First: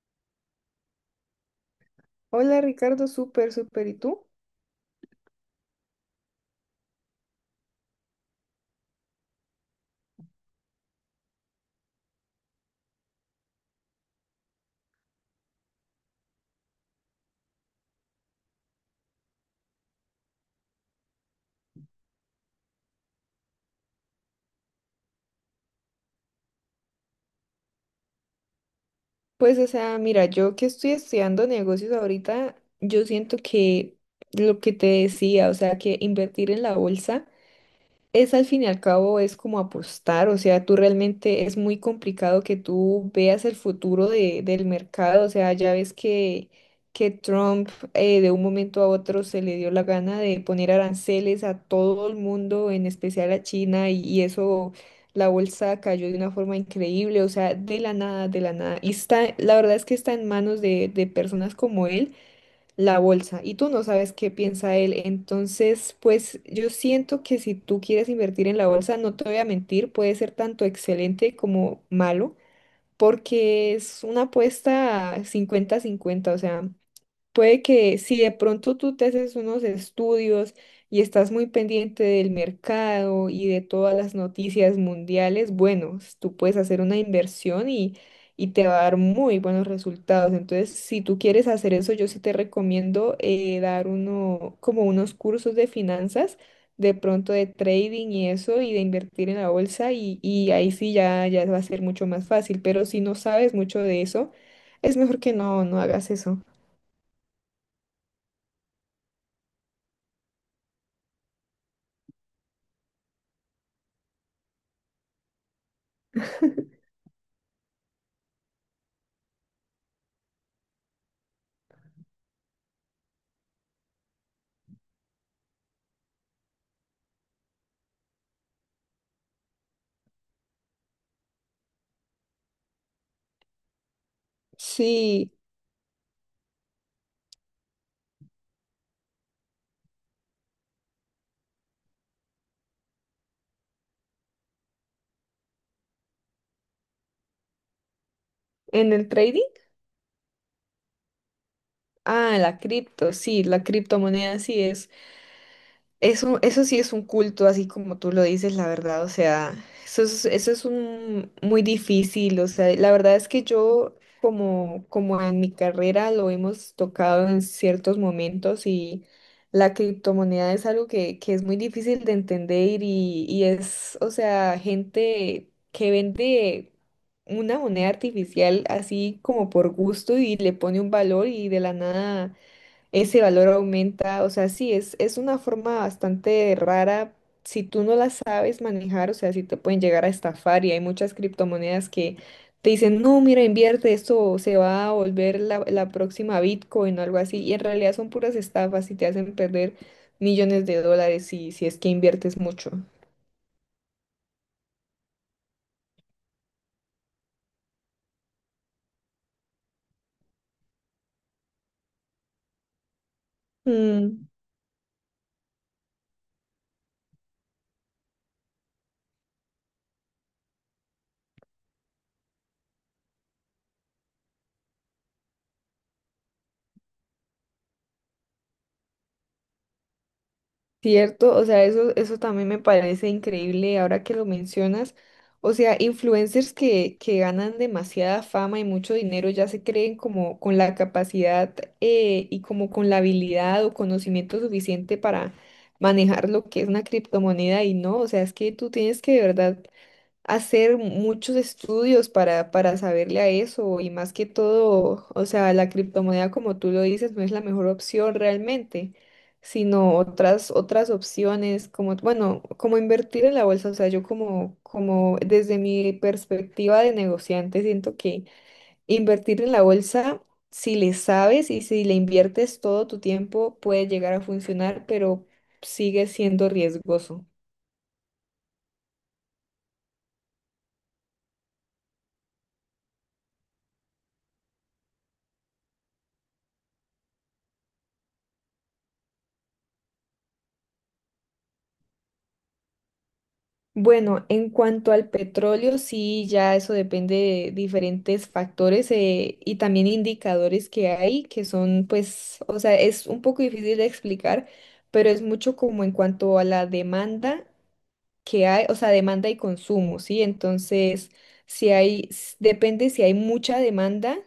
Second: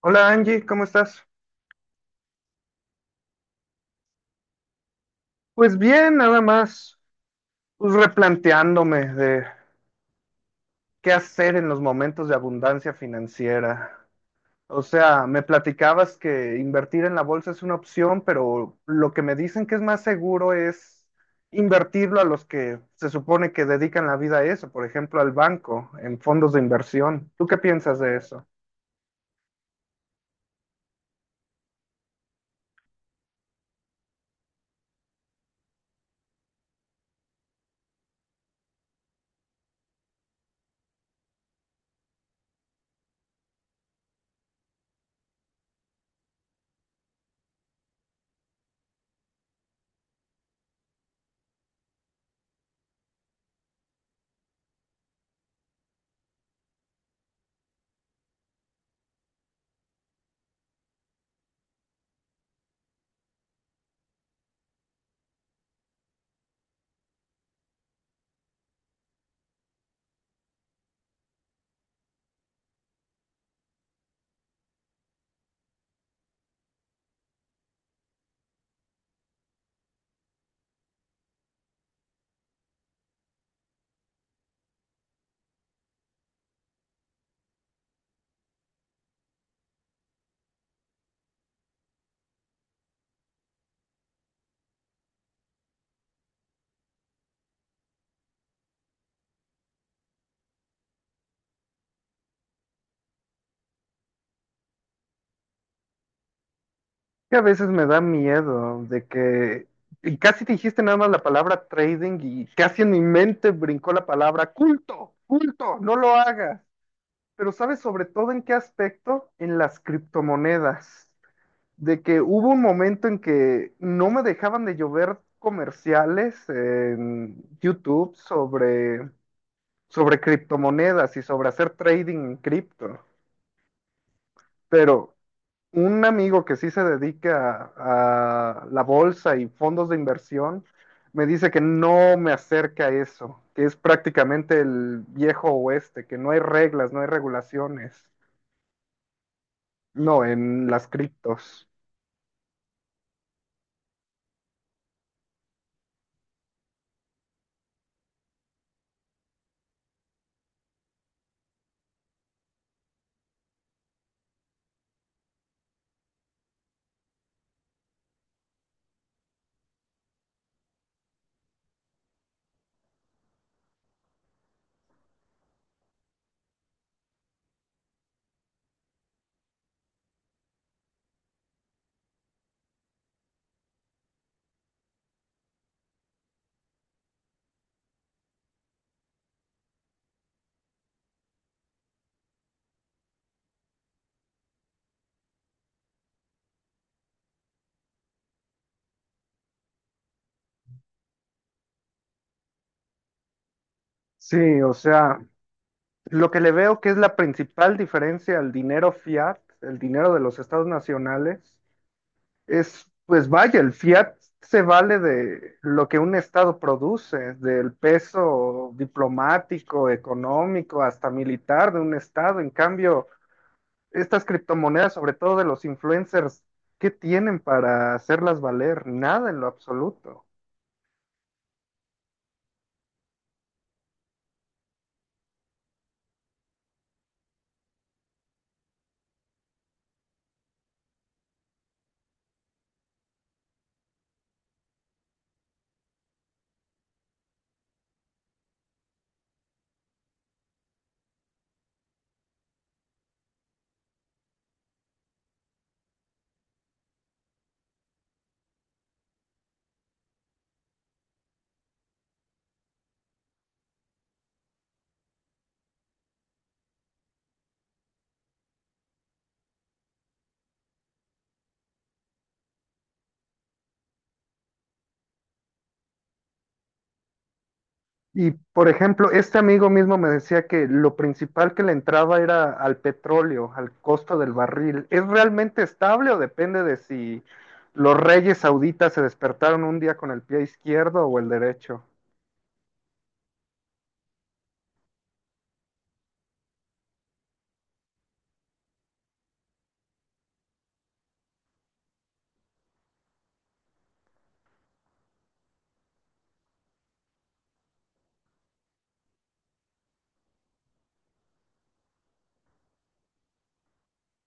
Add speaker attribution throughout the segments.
Speaker 1: Hola Angie, ¿cómo estás?
Speaker 2: Hola Ricardo, súper, súper. ¿Y tú?
Speaker 1: Pues bien, nada más, pues replanteándome de qué hacer en los momentos de abundancia financiera. O sea, me platicabas que invertir en la bolsa es una opción, pero lo que me dicen que es más seguro es invertirlo a los que se supone que dedican la vida a eso, por ejemplo, al banco, en fondos de inversión. ¿Tú qué piensas de eso?
Speaker 2: Pues, o sea, mira, yo que estoy estudiando negocios ahorita, yo siento que lo que te decía, o sea, que invertir en la bolsa. Es al fin y al cabo es como apostar, o sea, tú realmente es muy complicado que tú veas el futuro del mercado, o sea, ya ves que Trump de un momento a otro se le dio la gana de poner aranceles a todo el mundo, en especial a China, y eso, la bolsa cayó de una forma increíble, o sea, de la nada, de la nada. Y está, la verdad es que está en manos de personas como él la bolsa y tú no sabes qué piensa él. Entonces, pues yo siento que si tú quieres invertir en la bolsa, no te voy a mentir, puede ser tanto excelente como malo, porque es una apuesta 50-50, o sea, puede que si de pronto tú te haces unos estudios y estás muy pendiente del mercado y de todas las noticias mundiales, bueno, tú puedes hacer una inversión y te va a dar muy buenos resultados. Entonces, si tú quieres hacer eso, yo sí te recomiendo dar como unos cursos de finanzas, de pronto de trading y eso, y de invertir en la bolsa, y ahí sí ya, va a ser mucho más fácil. Pero si no sabes mucho de eso, es mejor que no, no hagas eso.
Speaker 1: Que a veces me da miedo de que y casi dijiste nada más la palabra trading y casi en mi mente brincó la palabra culto, culto, no lo hagas. Pero ¿sabes sobre todo en qué aspecto? En las criptomonedas. De que hubo un momento en que no me dejaban de llover comerciales en YouTube sobre criptomonedas y sobre hacer trading en cripto. Pero
Speaker 2: Sí,
Speaker 1: un amigo que sí se dedica a la bolsa y fondos de inversión me dice que no me acerca a eso, que es prácticamente el viejo oeste, que no hay reglas, no hay regulaciones.
Speaker 2: en el trading.
Speaker 1: No, en las criptos.
Speaker 2: Ah, sí, la criptomoneda sí es. Eso sí es un culto, así como tú lo dices, la verdad, o sea, eso es un muy difícil, o sea, la verdad es que yo, como en mi carrera lo hemos tocado en ciertos momentos y la criptomoneda es algo que, es muy difícil de entender y es, o sea, gente que vende una moneda artificial así como por gusto y le pone un valor y de la nada ese valor aumenta, o sea, sí, es una forma bastante rara. Si tú no la sabes manejar, o sea, si te pueden llegar a estafar y hay muchas criptomonedas que te dicen, no, mira, invierte, esto se va a volver la próxima Bitcoin o algo así, y en realidad son puras estafas y te hacen perder millones de dólares si es que inviertes mucho.
Speaker 1: Sí, o sea, lo que le veo que es la principal diferencia al dinero fiat, el dinero de los estados nacionales, es, pues vaya, el fiat
Speaker 2: Mm.
Speaker 1: se vale de lo que un estado produce, del peso diplomático, económico, hasta militar de un estado. En cambio, estas criptomonedas, sobre todo de los influencers, ¿qué tienen para hacerlas valer? Nada en lo absoluto.
Speaker 2: Cierto, o sea, eso también me parece increíble ahora que lo mencionas. O sea, influencers que ganan demasiada fama y mucho dinero ya se creen como con la capacidad y como con la habilidad o conocimiento suficiente para manejar lo que es una criptomoneda y no, o sea, es que tú tienes que de verdad hacer muchos estudios para, saberle a eso y más que todo, o sea, la criptomoneda como tú lo dices no es la mejor opción realmente, sino otras, opciones como, bueno, como invertir en la bolsa, o sea, yo como desde mi perspectiva de negociante siento que invertir en la bolsa, si le sabes y si le inviertes todo tu tiempo, puede llegar a funcionar, pero sigue siendo riesgoso.
Speaker 1: Y por ejemplo, este amigo mismo me decía que lo principal que le entraba era al petróleo, al costo del barril. ¿Es realmente estable o depende de si los reyes sauditas se despertaron un día con el pie izquierdo o el derecho
Speaker 2: Bueno, en cuanto al petróleo, sí, ya eso depende de diferentes factores y también indicadores que hay, que son, pues, o sea, es un poco difícil de explicar, pero es mucho como en cuanto a la demanda que hay, o sea, demanda y consumo, ¿sí? Entonces, si hay, depende si hay mucha demanda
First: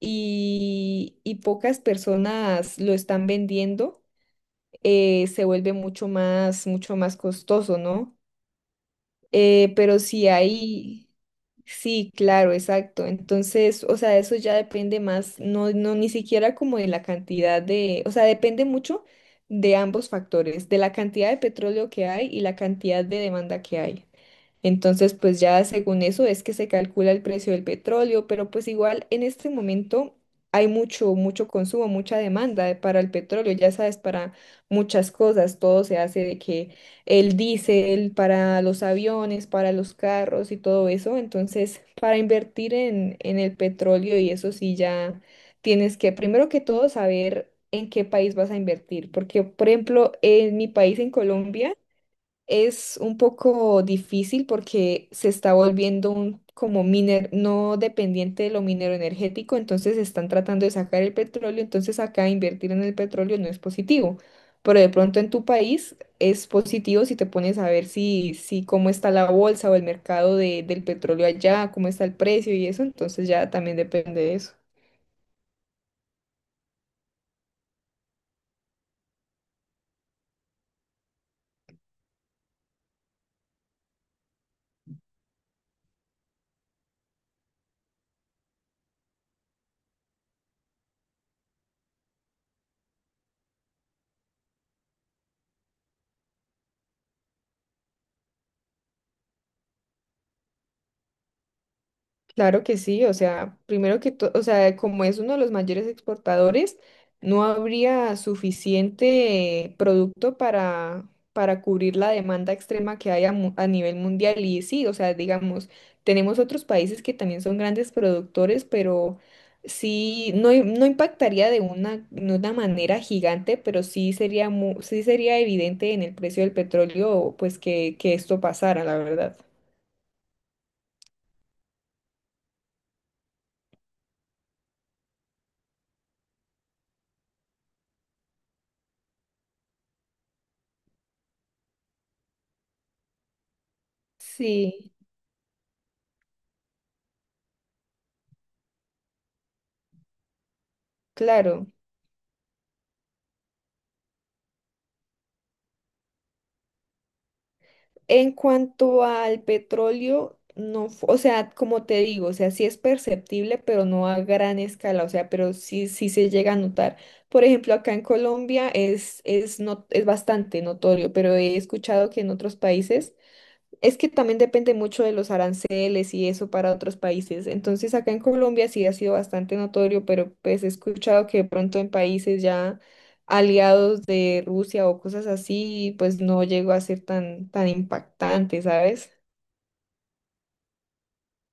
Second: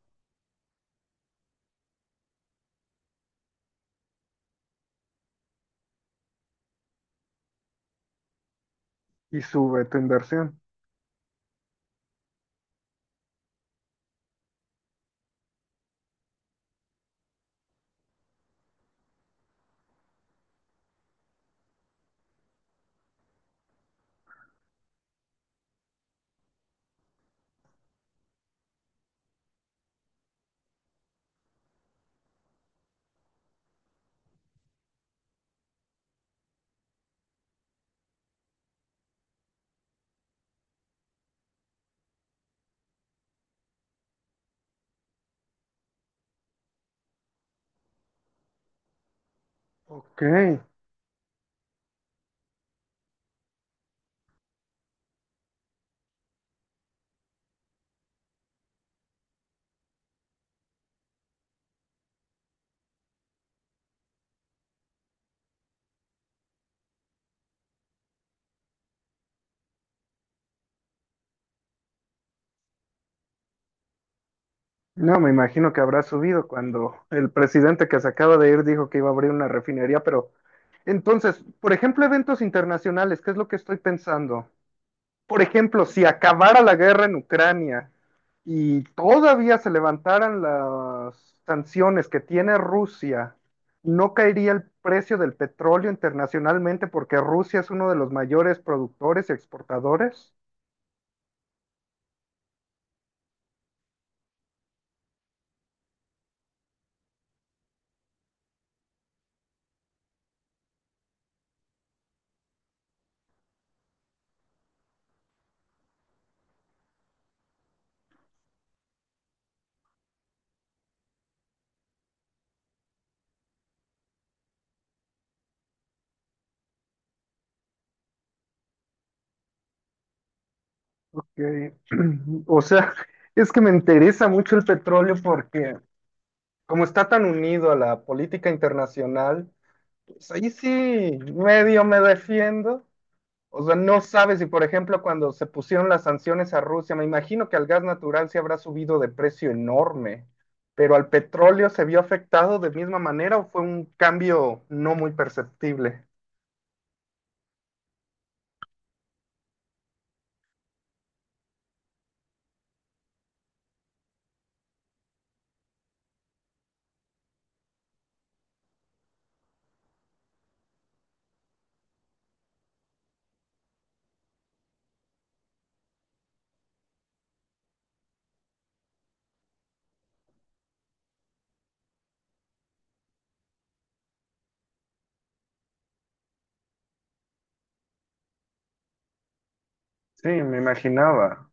Speaker 2: y pocas personas lo están vendiendo, se vuelve mucho más costoso, ¿no?
Speaker 1: y sube tu
Speaker 2: Pero sí
Speaker 1: inversión?
Speaker 2: hay, sí, claro, exacto. Entonces, o sea, eso ya depende más, no, no, ni siquiera como de la cantidad de, o sea, depende mucho de ambos factores, de la cantidad de petróleo que hay y la cantidad de demanda que hay. Entonces, pues ya según eso es que se calcula el precio del petróleo, pero pues igual en este momento hay mucho, mucho consumo, mucha demanda para el petróleo, ya sabes, para muchas cosas, todo se hace de que el diésel para los aviones, para los carros y todo eso, entonces para invertir en, el petróleo y eso sí ya tienes que primero que todo saber en qué país vas a invertir, porque por ejemplo,
Speaker 1: Ok.
Speaker 2: en mi país, en Colombia, es un poco difícil porque se está volviendo un como miner no dependiente de lo minero energético, entonces están tratando de sacar el petróleo, entonces acá invertir en el petróleo no es positivo. Pero de pronto en tu país es positivo si te pones a ver si, si cómo está la bolsa o el mercado del petróleo allá, cómo está el precio y eso, entonces ya también depende de eso.
Speaker 1: No, me imagino que habrá subido cuando el presidente que se acaba de ir dijo que iba a abrir una refinería, pero entonces, por ejemplo, eventos internacionales, ¿qué es lo que estoy pensando? Por ejemplo, si acabara la guerra en Ucrania y todavía se levantaran las sanciones que tiene Rusia, no caería el precio del petróleo internacionalmente porque Rusia es uno de los mayores productores y exportadores.
Speaker 2: Claro que sí, o sea, primero que todo, o sea, como es uno de los mayores exportadores, no habría suficiente producto para, cubrir la demanda extrema que hay a nivel mundial. Y sí, o sea, digamos, tenemos otros países que también son grandes productores, pero sí, no, no impactaría de una manera gigante, pero sí sería evidente en el precio del petróleo, pues que esto pasara, la verdad.
Speaker 1: Ok. O sea, es que me interesa mucho el petróleo porque como está tan unido a la política internacional, pues ahí sí medio me defiendo. O sea, no sabes si, por
Speaker 2: Sí,
Speaker 1: ejemplo, cuando se pusieron las sanciones a Rusia, me imagino que al gas natural se habrá subido de precio enorme, pero al petróleo
Speaker 2: claro.
Speaker 1: se vio afectado de misma manera o fue un cambio no muy perceptible.
Speaker 2: En cuanto al petróleo, no, o sea, como te digo, o sea, sí es perceptible, pero no a gran escala, o sea, pero sí, sí se llega a notar. Por ejemplo, acá en Colombia no, es bastante notorio, pero he escuchado que en otros países es que también depende mucho de los aranceles y eso para otros países. Entonces, acá en Colombia sí ha sido bastante notorio, pero pues he escuchado que de pronto en países ya aliados de Rusia o cosas así, pues no llegó a ser tan, tan impactante, ¿sabes?
Speaker 1: Sí, me imaginaba.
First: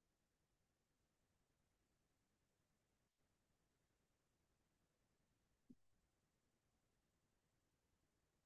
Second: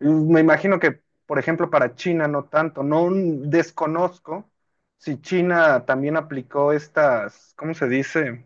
Speaker 1: Y me imagino que, por ejemplo, para China no tanto. No desconozco si China también aplicó estas, ¿cómo se dice?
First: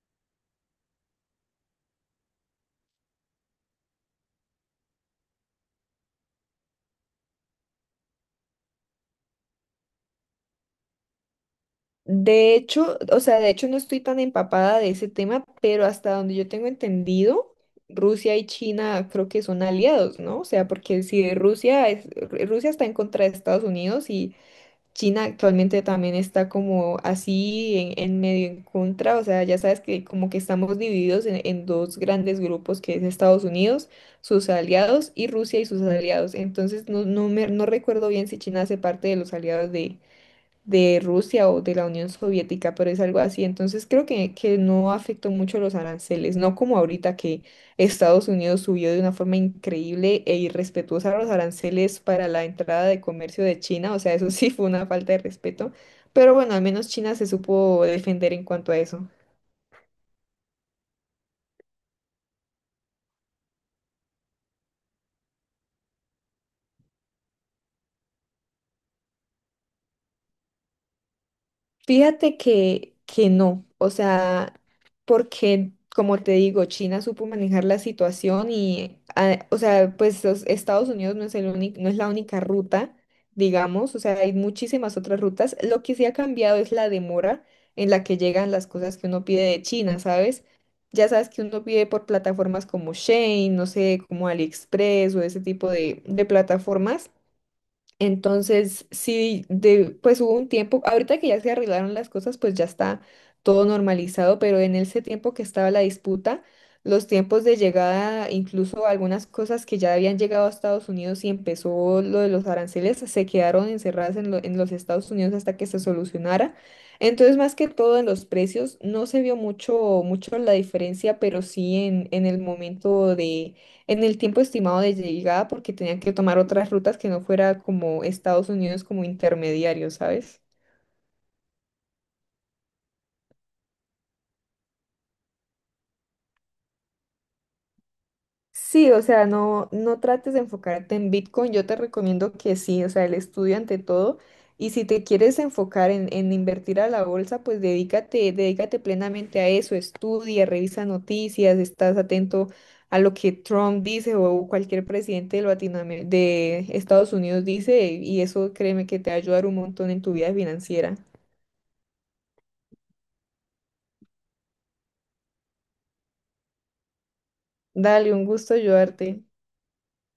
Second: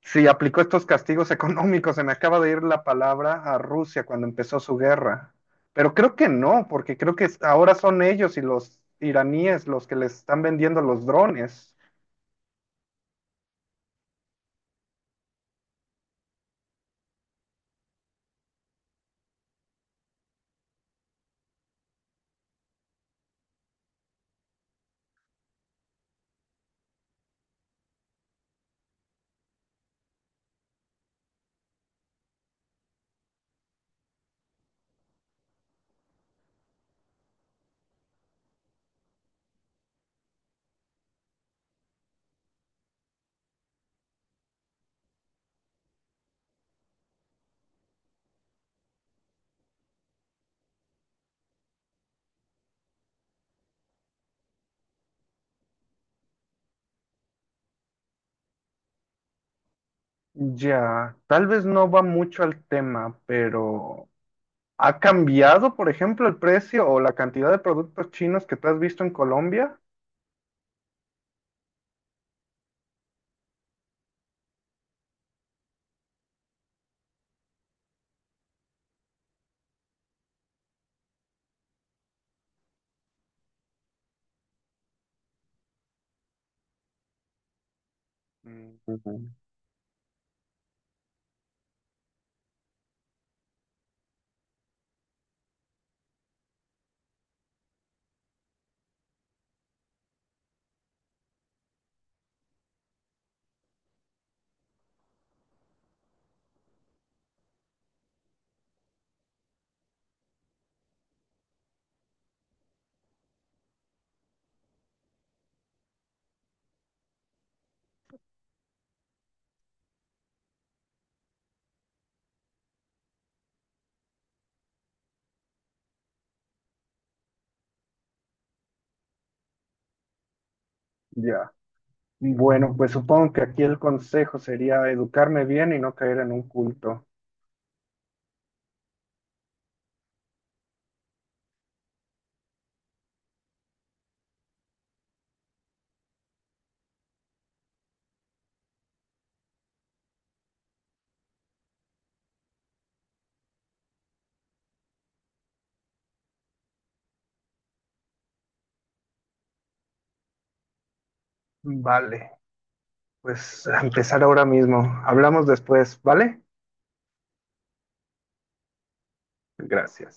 Speaker 1: Sí, aplicó estos castigos económicos. Se me acaba de ir la palabra a Rusia cuando empezó su guerra. Pero creo que no, porque creo que es- ahora son ellos y los iraníes los que les están vendiendo los drones.
Speaker 2: De hecho, o sea, de hecho no estoy tan empapada de ese tema, pero hasta donde yo tengo entendido, Rusia y China creo que son aliados, ¿no? O sea, porque si Rusia está en contra de Estados Unidos y China actualmente también está como así en, medio en contra, o sea, ya sabes que como que estamos divididos en dos grandes grupos, que es Estados Unidos, sus aliados, y Rusia y sus aliados. Entonces, no, no recuerdo bien si China hace parte de los aliados de Rusia o de la Unión Soviética, pero es algo así. Entonces creo que no afectó mucho los aranceles, no como ahorita que Estados Unidos subió de una forma increíble e irrespetuosa los aranceles para la entrada de comercio de China, o sea, eso sí fue una falta de respeto, pero bueno, al menos China se supo defender en cuanto a eso.
Speaker 1: Ya, tal vez no va mucho al tema, pero ¿ha cambiado, por ejemplo, el precio o la cantidad de productos chinos que tú has visto en Colombia?
Speaker 2: Fíjate que no, o sea, porque como te digo, China supo manejar la situación y, o sea, pues los Estados Unidos no es el único, no es la única ruta, digamos, o sea, hay muchísimas otras rutas. Lo que sí ha cambiado es la demora en la que llegan las
Speaker 1: Mm,
Speaker 2: cosas que
Speaker 1: ujú.
Speaker 2: uno pide de China, ¿sabes? Ya sabes que uno pide por plataformas como Shein, no sé, como AliExpress o ese tipo de plataformas. Entonces, sí, de, pues hubo un tiempo, ahorita que ya se arreglaron las cosas, pues ya está todo normalizado, pero en ese tiempo que estaba la disputa, los tiempos de llegada, incluso algunas cosas que ya habían llegado a Estados Unidos y empezó lo de los aranceles, se quedaron encerradas en, en los Estados Unidos hasta que se solucionara. Entonces, más que todo en los precios, no se vio mucho, mucho la diferencia, pero sí en, el momento en el tiempo estimado de llegada porque tenían que tomar otras rutas que no fuera como Estados Unidos como intermediario, ¿sabes?
Speaker 1: Ya. Bueno, pues supongo que aquí el consejo sería educarme bien y no caer en un culto.
Speaker 2: Sí, o sea, no, no trates de enfocarte en Bitcoin. Yo te recomiendo que sí, o sea, el estudio ante todo. Y si te quieres enfocar en, invertir a la bolsa, pues dedícate, dedícate plenamente a eso. Estudia, revisa noticias, estás atento a lo que Trump dice o cualquier presidente de Estados Unidos dice. Y eso créeme que te va a ayudar un montón en tu vida financiera.
Speaker 1: Vale. Pues a empezar ahora mismo. Hablamos después, ¿vale?
Speaker 2: Dale, un gusto ayudarte.
Speaker 1: Gracias.